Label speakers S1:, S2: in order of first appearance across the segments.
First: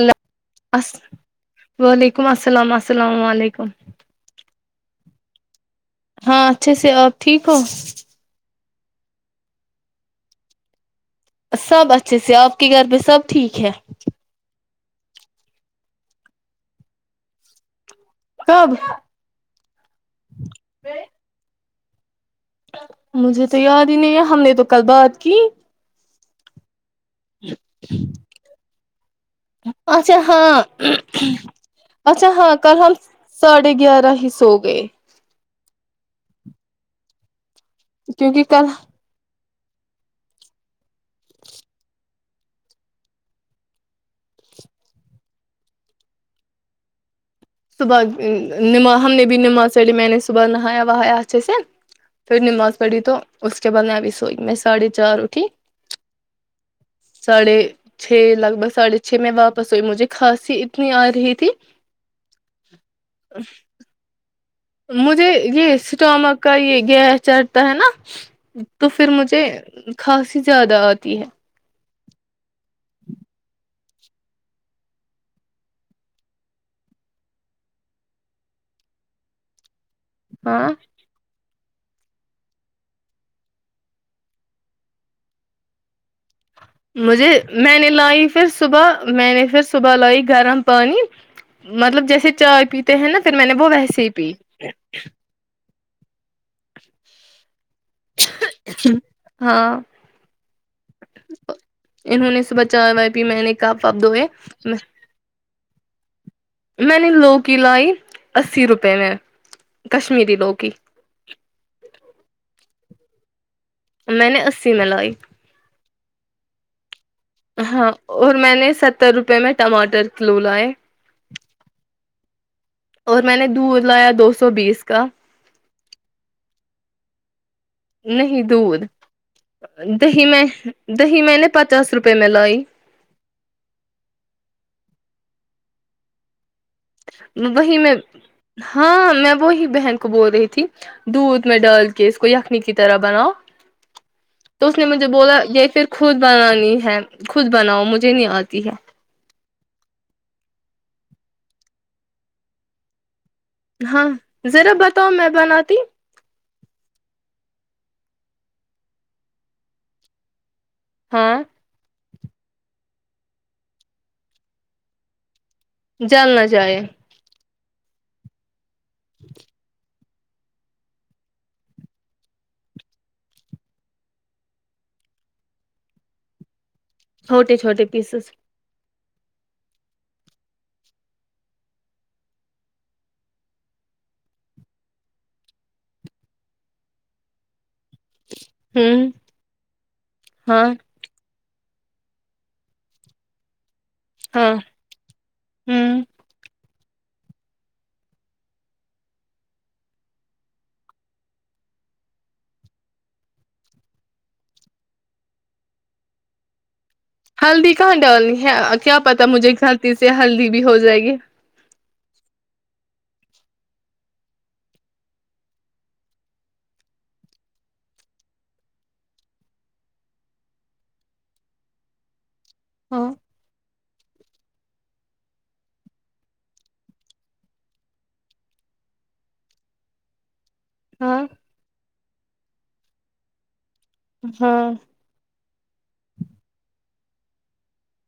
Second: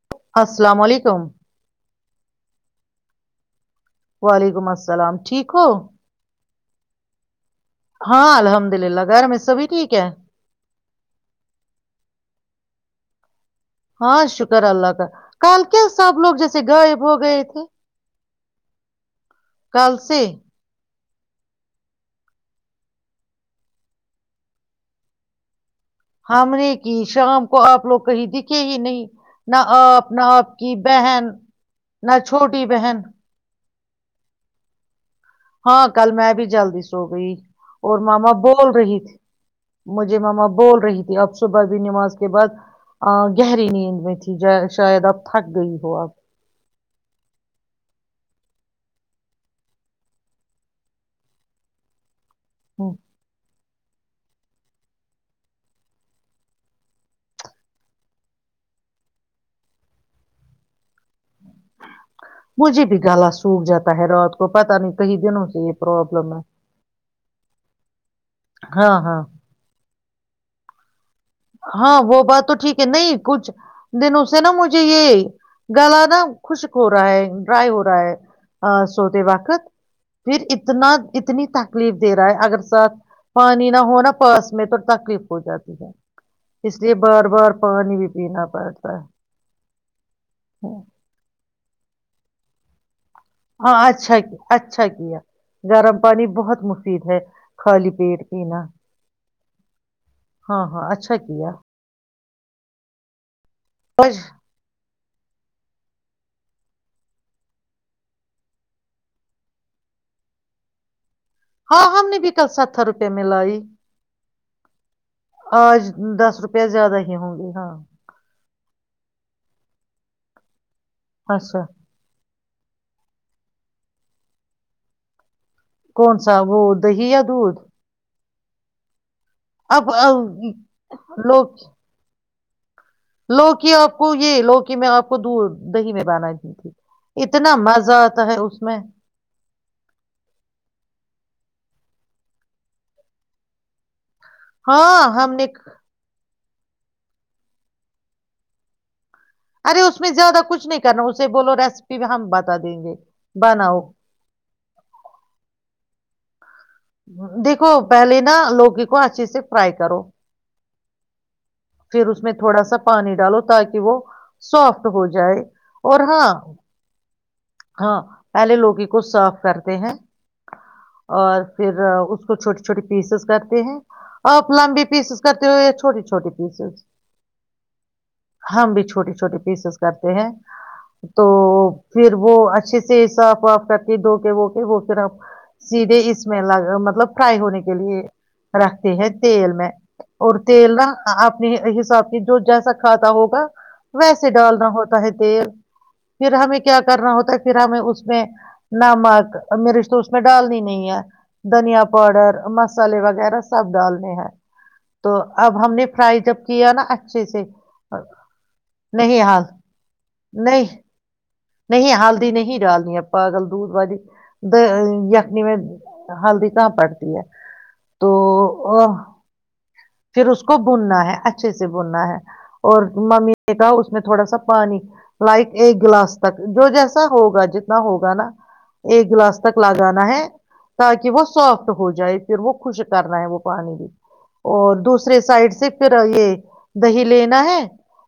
S1: اللہ
S2: السلام
S1: الس
S2: علیکم
S1: وعلیکم السلام السلام علیکم
S2: وعلیکم السلام ٹھیک ہو
S1: ہاں اچھے سے اور ٹھیک ہو
S2: ہاں الحمد للہ غیر میں سبھی ٹھیک ہے
S1: سب اچھے سے آپ کے گھر میں سب ٹھیک ہے
S2: ہاں شکر اللہ کا کل کے سب لوگ جیسے غائب ہو گئے تھے
S1: کب [unintelligible]
S2: کل سے [unintelligible]
S1: مجھے تو یاد ہی نہیں ہے ہم نے تو کل بات کی
S2: ہم نے کی شام کو آپ لوگ کہیں دکھے ہی نہیں نہ آپ
S1: اچھا
S2: نہ آپ
S1: ہاں
S2: کی بہن نہ چھوٹی بہن
S1: پے گیارہ ہی سو گئے
S2: ہاں کل میں بھی جلد سو گئی اور ماما
S1: کیونکہ
S2: بول
S1: کل
S2: رہی تھھی مجھے مما بول رہی تھی آپ صبح بھی نماز کے بعد گہری نیند میں تھی شاید اب تھک گئی ہو اب
S1: صبح نماز ہم نے بھی نماز سلیے می نے صبح نہایا وائایا اچھ سے پھر نماز پڑی تو اس چبان ابھی سوئی میں ساڑھے چار اٹھی ساھے چھ لگ بھگ ساھے چھ میں واپس سئی مجھے کھانسی اتنی آ رہی تھی
S2: مجھے بھی گال سوکھ جاتا ہے رات کو پتا نہیں کئی
S1: مجھے
S2: دنوں سے
S1: یہ
S2: پرابلم ہے
S1: اسٹامک کا یہ گیس چڑتا ہے نا تو
S2: ہاں
S1: پھر
S2: ہاں
S1: مجھے کھانسی زیادہ آتی ہے
S2: ہاں وہ بات تو ٹھیک ہے نہیں کچھ دنوں سے نا مجھے یہ گلا نا خشک ہو رہا ہے ڈرائی ہو رہا ہے سوتے واقت پھر
S1: ہاں
S2: اتنا اتنی تک تکلیف دے رہا ہے اگر ساتھ پانی نہ ہوناا پاس میں تو تکلیف ہو جاتی ہے اس لیے بار
S1: مجھے
S2: بار
S1: میں نے
S2: پانی بھی
S1: لائی
S2: پینا
S1: پھر
S2: پڑتا
S1: صبح میں نے پھر صبح لائی گرم
S2: ہے
S1: پانی مطلب جیسے چائے پی [unintelligible] میں نے وہ
S2: ہاں
S1: ویسے ہی
S2: اچھا کیا اچھا کیا گرم پانی بہت مشل ہے [unintelligible] پیٹ پینا
S1: ہاں
S2: ہاں ہاں اچھا کیا
S1: انہوں نے سے بحچا ب پ میں نے کاپ واپ
S2: آج
S1: دھوئے [unintelligible] میں نے لوکی لائی اسی روپے میں کشمیری لوکی
S2: ہر روپئے میںلائی [unintelligible]
S1: میں نے اسی میں لائی
S2: دس روپیہ زیاد ہی ہوں گے
S1: ہاں اور میں نے ستر روپئے میں ٹماٹر کلو لائے
S2: اچھا
S1: اور میں نے دور لایا دو سو بیس کا
S2: کون سا وہ دہی یا دودھ
S1: نہیں دھ
S2: اب
S1: [inaudible] دہی میں دہی میں
S2: لو
S1: نے پچاس روپے میں لائی ج [unintelligible]
S2: لوکی آپ کو یہ لوکی میں آپ کو د دہی میں بنا دی تھی اتنا
S1: وہی
S2: مزہ
S1: میں
S2: آتا ہے اس میں
S1: ہاں میں وہی بہن کو بول رہی تھی دودھ میں ڈال کہ اس کو یخنی کی طرح بناؤ تو اس نے
S2: ہاں
S1: مجھے
S2: ہم
S1: بولا
S2: نے
S1: یہ پھر خود بنانی ہے خود بناؤ مجھے نہیں آتی ہے
S2: ارے اس میں زیادہ کچھ نہیں کرنا اسے بولو ریسیپی بھی ہم بتا دیں گے بناؤ
S1: ہاں ذرا بتاؤ میں بناتی
S2: دیکھو پہلے نا لوگی کو اچھے سے فرائی کرو
S1: ہاں
S2: پھر اس میں تھوڑا سا پانی ڈالو تاکہ وہ سافٹ ہو جائے اور
S1: جاننا
S2: ہاں
S1: چاہے
S2: ہاں پہلے لوگ ہی کو سرف کرتے ہیں اور پھر اس کو چھوٹی چھوٹی پیسز کرتے ہیں اور لمبی پیسز کرتے ہوئے یا چھوٹی چھوٹی پیسز
S1: چھوٹے چھوٹے پیسس
S2: ہم بھی چھوٹے چھوٹے پیسز کرتے ہیں تو پھر وہ اچھے سے صاف واف کر کے دھو کے و کے وہ پھر آپ سیدھے اس میں مطلب فرائی ہونے کے کے لیے رکھتے
S1: ہوں
S2: ہیں تیل میں اور
S1: ہاں
S2: تیل ر آپ حساب سے جو جیسا کھاتا ہوگا ویسے
S1: ہاں
S2: ڈالنا ہوتا ہے تیل
S1: ہوں
S2: پھر ہمیں کیا کرنا ہوتا ہے پھر ہمیں اس میں نمک میں رش تو اس میں ڈالنی نہیں ہے دھنیا پاؤڈر مسالے وغیرہ سب ڈالنے ہیں تو اب ہم نے فرائی جب کیا نا اچھے سے
S1: ہلدی کہاں ڈالنی ہے کیا
S2: نہیں
S1: پتا
S2: ہال
S1: مجھے غلطی سے ہلدی بھی
S2: نہیں
S1: ہو جائے گی
S2: نہیں ہلدی نہیں ڈالنی ہے پاگل دودھ وی یخنی میں ہلدی کہاں پڑتی ہے تو پھر اس کو بننا ہے اچھے سے بننا ہے اور
S1: ہاں
S2: ممی تھاا اس میں تھوڑا سا پانی لائک ایک گلاس تک جو جیسا ہوگا جتنا ہوگا نا ایک گلاس تک لگانا ہے تاکہ وہ
S1: ہاں
S2: سافٹ ہو جائے پھر وہ خوش کرنا ہے وہ پانی بھی
S1: ہاں
S2: اور دوسرے سائڈ سے پھر یہ دہی لینا ہے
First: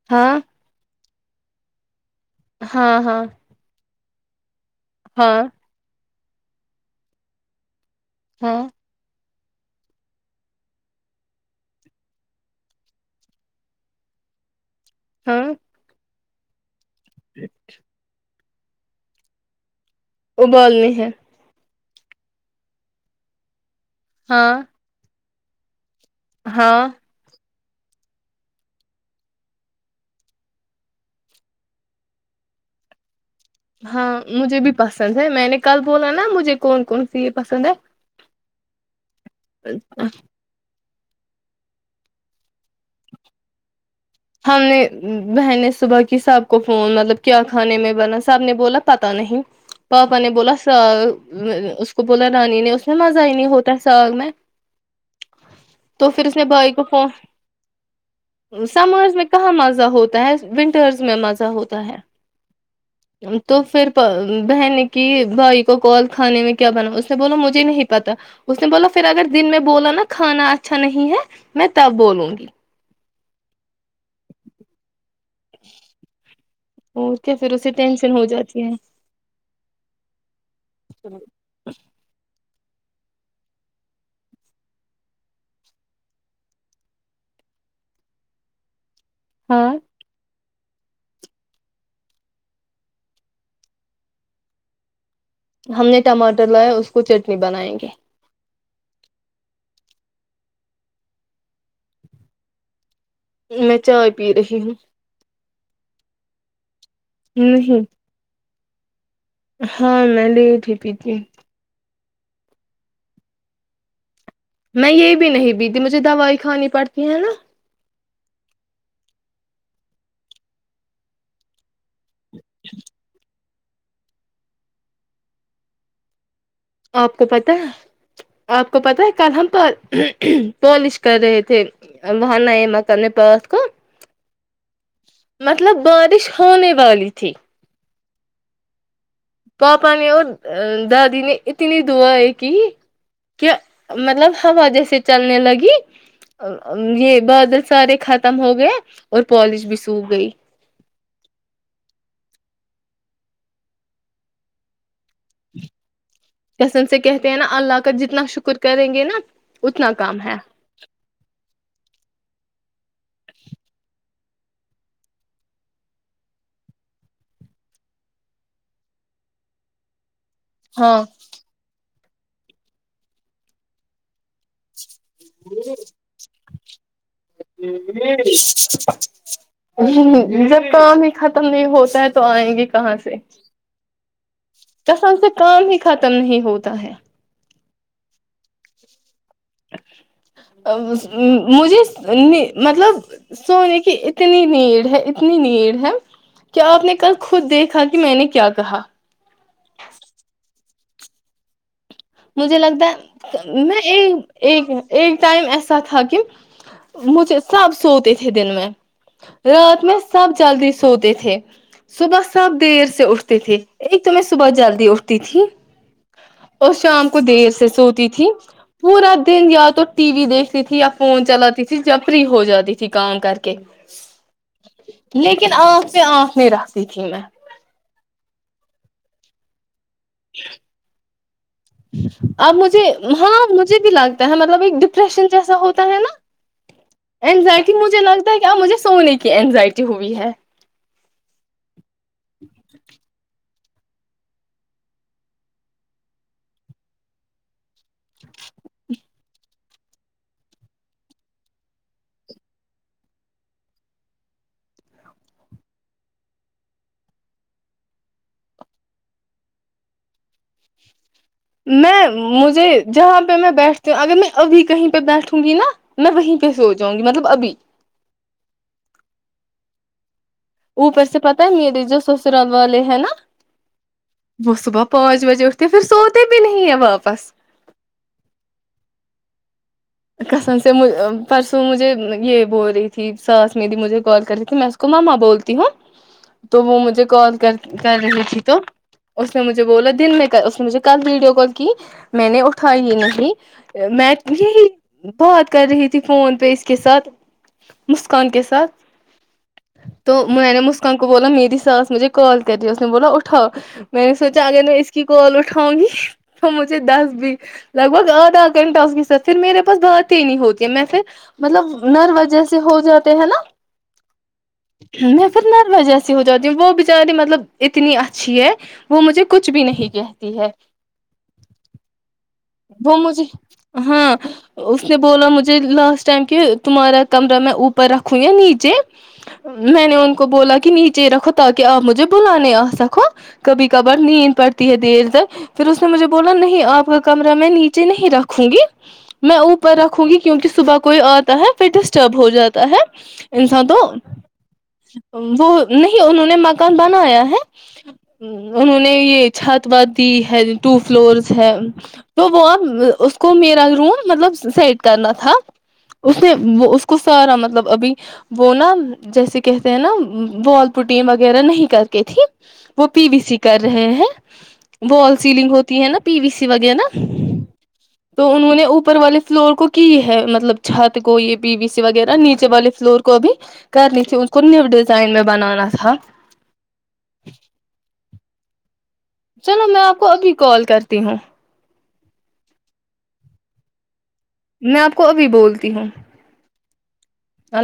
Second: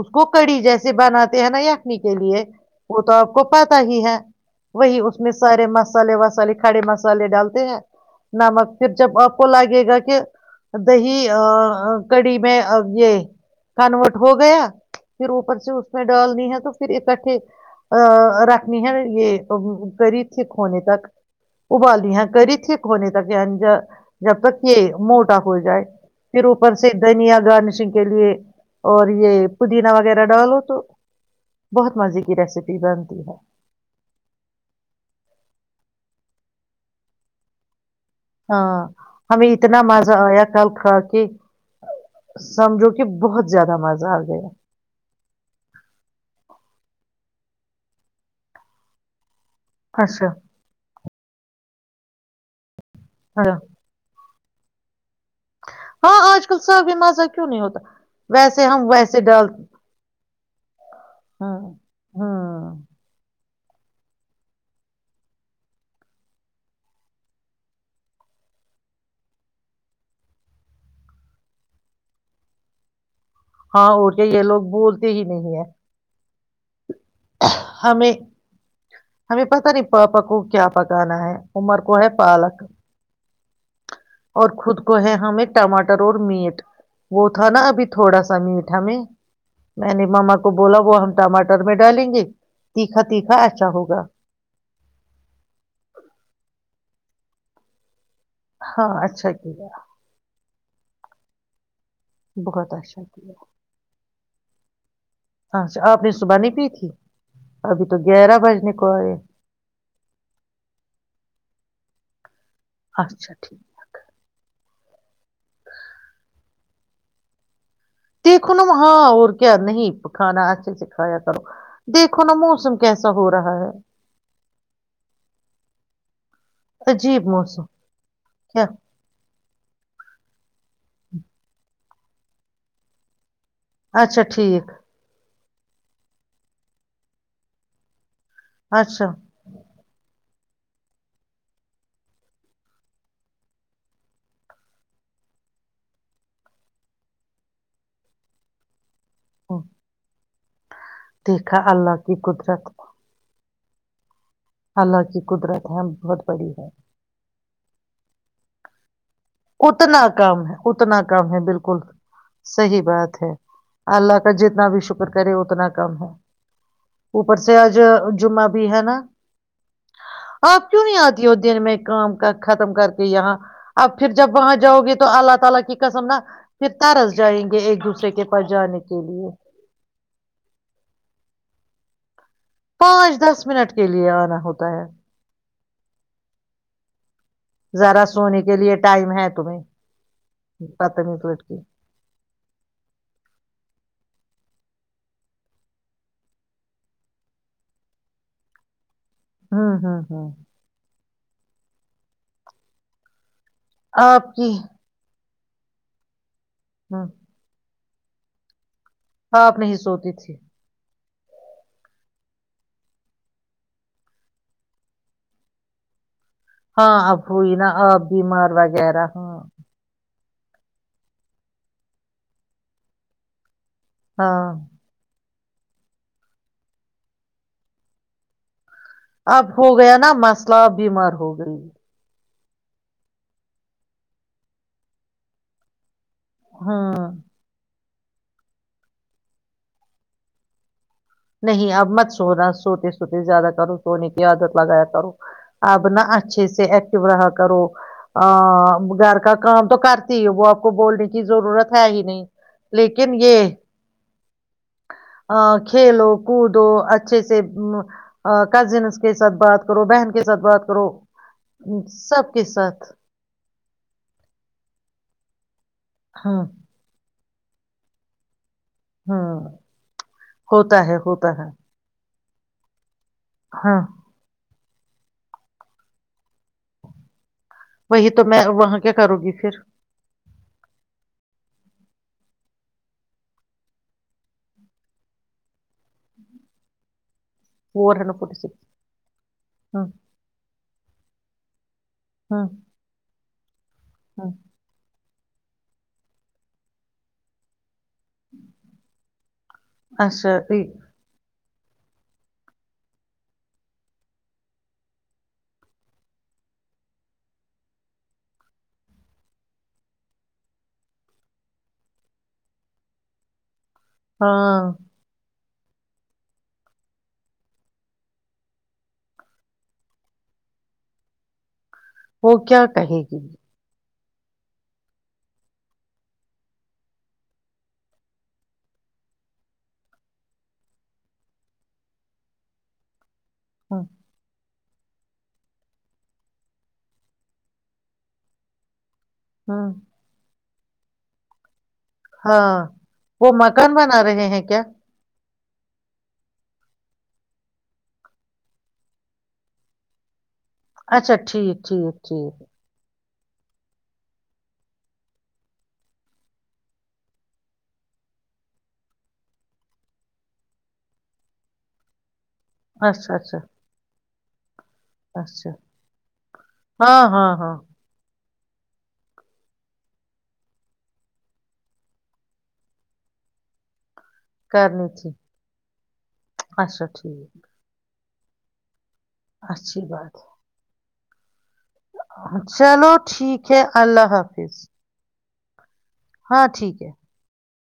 S2: اس کو
S1: ہاں
S2: کڑی جیسے بناتے کہ ن ہی آکھنی کے لیے
S1: ہاں
S2: وہ تو
S1: ہاں
S2: آپ کو پتا ہی ہے ہ [inaudible] وہی اس میں
S1: ہاں
S2: سارے مست مسالے وسالے کھڑے مسالے ڈال ج ن
S1: ہاں
S2: مک پھر جب آ کو لگے گا کہ دہی کڑی میں یہ کنورٹ ہو گیا پھر
S1: ہاں
S2: اوپر سے اس میں ڈالنی ہے تو پھر اکٹھے ا رکھ رنی ہے یہ فریت یک ہونے
S1: ابالنی
S2: تک
S1: ہے
S2: ابالی ہیں کری ت ہییک ہونے تھا کہ انج جب
S1: ہاں
S2: تک کہ مو ہو جائے پھروپر
S1: ہاں
S2: سےدا نہیں آ گان نہیں کے لیے اور یہ پودینا وغیرہ ڈالو تو بہت مزے کی ریسیپی بنتی ہے
S1: ہاں مجھے بھی پسند ہے میں نے کل بولا نا مجھے کون کون سی یہ پسند ہے
S2: ہاں ہمیں اتنا مزہ آیا کل کھا کے کہ سمجھو کہ بہت زیادہ مزہ آ گیا
S1: ہم نے بہنیں صبح کی سب کو فون مطلب کیا کھانے میں بنا سب نے بولا پتا نہیں پپ
S2: اچھا
S1: نے بولا س اس کو بولا رانی نے ھ مزہئی نہیں
S2: ہاں
S1: ہوتر سال م میں تو
S2: ہاں
S1: پھر اس نے
S2: آج کل
S1: بھائی کو
S2: ساف بھی
S1: فون
S2: ماسا کیوں نہیں ہوتا ویسے ہم
S1: سمرس
S2: ویسے
S1: میں
S2: ڈال
S1: کہاں مزہ ہوتا ہے ونٹرس میں مزہ
S2: ہاں
S1: ہوتا ہے
S2: ہوں
S1: تو پھر بہن کی بھائی کو کال کھانے میں کیا بنا اس نے بولا مجھے نہیں پتا اس نے بولا پھر اگر دن میں بولا نا کھانا اچھا نہیں ہے میں تب بولوں گی
S2: ہاں وہ کہ یہ لوگ بولتے بھی نہیں ہے
S1: اور کیا پھر اسے
S2: ہمیں
S1: ٹینشن ہو جاتی ہے
S2: ہمیں پتا نہیں پاپا کو کیا پکانا ہے عمر کو ہے پالک اور خود کو ہے ہمیں ٹماٹر اور میٹ وہ تھا نا ابھی تھوڑا سا میٹ ہمیں
S1: ہاں
S2: میں نہیں ماما کو بولا وہ ہم ٹماٹر میں ڈالیں گے تیکھا تیکھا اچھا ہوگا
S1: ہم نے ٹماٹر لایا اس کو چٹنی بنائیں گے
S2: ہاں اچھا کی بہت اشاء
S1: میں چائے پی رہی ہوں
S2: اچھا آپ نے صبح نہیں پی تھی ابھی
S1: نہیں
S2: تو گیارہ بجنے کو [unintelligible]
S1: ہاں میں نے تھی پی تھی
S2: اچھا ٹھیک ہے [inaudible]
S1: میں یہ بھی نہیں بیتی مجھے دوائی کھانی پڑتی ہیں ہے نا
S2: دیکھو نا ہاں اور کیا نہیں کھانا اچھے سے کھایا کرو دیکھو نا موسم کیسا ہو رہا ہے
S1: آپ کو
S2: عجیب
S1: پتا ہے
S2: موسم کیا
S1: آپ کو پتا ہے کل ہم پر پھی پالش کر رہے تھے وہاں ن مک میں پات
S2: اچھا ٹھیک
S1: مطلب بارش ہونے والی تھی
S2: اچھا
S1: پاپا نے اور دادی نے اتنی دعائیں کی کہ مطلب ہوا جیسے چلنے لگی یہ بادل سارے ختم ہو گئے اور
S2: ہوں،
S1: پالش بھی سوکھ گئی
S2: دیکھا اللہ کی قدرت اللہو [unintelligible]
S1: کسن سے کہتے ہیں نا اللہ کا جتنا شکر ک کریں گے نا [unintelligible]
S2: اتنا کام ہے اتنا کام ہے بالکل صحیح بات ہے اللہ کا جتنا بھی شکر کرے اتنا کم ہے اوپر سے آج جمعہ بھی ہے نا آپ کیوں نہیں
S1: ہاں
S2: آتی ہو دن میں کام ختم کر کے یہاں اب پھر جب وہاں جاؤ گے تو [unintelligible]
S1: جب پانی ہی ختم نہیں ہوتا ہے تو آئیں گی کہاں سے
S2: پانچ دس منٹ کے لیے آنا ہوتا ہے
S1: کیسا ان سے کام ہی ختم نہیں ہوتا ہے
S2: ذرا س بدتمیز لڑکی
S1: مجھے مطلب سونے کی ا اتنی نیڑ ہے اتنی نیڑ ہے کہ آپ نے کل خود دیکھا کہ میں نے کیا کہا
S2: ہوں ہاں ہاں
S1: مجھے لگتا ہے میں یہ
S2: آپ کی
S1: ایک ایک ائم اس سات تھا کہن
S2: ہوں
S1: مجھے سب سو تھے دن میں
S2: آپ نہیں
S1: رات میں
S2: سوتی
S1: سب
S2: تھی
S1: جلدی سوتے تھے تھے صبح سب دیر سے اٹھتے تھے ایک تو میں صبح جلدی اٹھتی تھی اور
S2: ہاں
S1: شام کو
S2: اب
S1: دیر
S2: ہوئی
S1: سے
S2: نا
S1: سوتی
S2: آپ
S1: تھی
S2: بیمار وغیرہ
S1: پورا
S2: ہاں
S1: دن یا تو ٹی وی دیکھ تھی یا فون چلاتی تھی جب فری ہو جاتی تھی کام کر کے
S2: ہاں
S1: لیکن آنکھ سے آنکھ نہیں رکھتی تھی میں
S2: اب ہو گیا نا مسئلہ بیمار ہو گئی
S1: اب مجھے ہاں مجھے بھی لگتا ہے مطلب ایک ڈپریشن جیسا ہوتا ہے نا
S2: ہاں
S1: اینزائٹی مجھے لگتا ہے کہ اب مجھے سونے کی اینزائٹی ہوئی ہے
S2: نہیں اب مت سونا سوتے سوتے زیادہ کرو سونے کی عادت لگایا کرو اب نہ اچھے سے ایکٹو رہا کرو ا وغیر کاکان کرتی ہے وہ آپ کو بولنے کی ضرورت ہے ہی نہیں لیکن یہ کھیلو کودو اچھے سے کزنس کے ساتھ بات کرو بہن کے ساتھ بات کرو
S1: میں
S2: سب کے
S1: مجھے
S2: ساتھ
S1: جہاں پہ میں بیٹھتی ہوں اگر میں ابھی کہیں پہ بیٹھوں گی نا میں
S2: ہ
S1: وہیں کیسے ہو جؤں گی مطلب ابھی
S2: ہ ہوتا ہے
S1: اوپر سے
S2: ہوتا
S1: پتا
S2: ہے
S1: نہیں جو س سرب والے ہے نا
S2: ہاں
S1: وہ صبح پانچ بجے اٹتے پھر سوتے بھی نہیں ہیں واپس
S2: وہی تو میں وہاں کیا کروں گی پھر
S1: کسم سے پرسوں مجھے یہ بول رہی تھی ساس میری مجھے کال کر رہی تھی میں اس کو ماما بولتی ہوں تو وہ مجھے کال کر
S2: فور ہنڈریڈ
S1: رہی
S2: فورٹی
S1: تھی تو
S2: سکس
S1: اس نے مجھے
S2: ہ
S1: بولا دن میں اس نے مجھے کل ویڈیو کال کی میں نے
S2: ہ
S1: اٹھائی یہ نہیں ہ میں یہی بات کر رہی تھی فون پہ اس کے ساتھ مسکان کے ساتھ تو
S2: اچھا
S1: میں نے مسکان کو بولا میری [unintelligible] بس بات ہی نہیں ہوتی ہے میں پھر مطلب نر وجیس ہو جاتے ہے نا
S2: ہاں
S1: پھر نروس جیسی ہو جاتی وہ بچاری مطلب اتنی اچھی ہے وہ مجھے کچھ بھی نہیں کہتی ہے
S2: وہ کیا
S1: وہ
S2: کہے
S1: م
S2: گی
S1: سے ہاں اس نے بولا مجھے لاسٹ ٹائم کہ تمہارا کمرہ میں اوپر رکھوں یا نیچے میں نے ان کو بولا کہ نیچے رکھو تاکہ آپ مجھے بلاے آ سکو کبھی
S2: ہاں
S1: کبر نہیں ان پر ہے دیر تک پھر اس نے مجھے بولا نہیں آپ کا کمرہ میں نیچے نہیں رکھوں گی میں
S2: ہوں
S1: اوپر رکھوں گی کیونکہ صبح کوئی آتا ہے پھر ڈسٹرب ہو
S2: ہاں
S1: جاتا ہے
S2: وہ
S1: انسان
S2: مکان
S1: تو
S2: بنا رہے ہیں کیا
S1: وہ نہیں انہوں نے مکان بنایا ہے انہوں نے یہ چھات وات دی ہے ٹو
S2: اچھا
S1: فلورس ہے
S2: ٹھیک ٹھیک
S1: تو
S2: ٹھیک
S1: وہ اس کو میرا روم مطلب سیٹ کرنا تھا اس نے وہ اس کو سارا مطلب ابھی وہ نا جیسے کہتے ہیں نا وال پوٹین وغیرہ نہیں کر کے تھی وہ پی
S2: اچھا
S1: بی سی
S2: اچھا
S1: کر رہے ہیں [inaudible] وال
S2: اچھا
S1: سیلنگ ہوتی ہے نا پی وی سی وغیرہ
S2: ہاں ہاں ہاں
S1: تو انہوں نے اوپر والے فلور کو کی ہے مطلب چھت کو یہ پی بی سی وغیرہ نیچے والے فلور کو ابھی کرنی اس کو نی
S2: کرنی تھی
S1: ڈیزائن میں بنانا تھا
S2: اچھا ٹھیک
S1: چلو میں
S2: اچھی
S1: آپ کو
S2: بات
S1: ابھی کال کر ت ہوں
S2: چلو ٹھیک ہے اللہ حافظ
S1: میں آپ کو ابھی بول تی ہوں
S2: ہاں ٹھیک ہے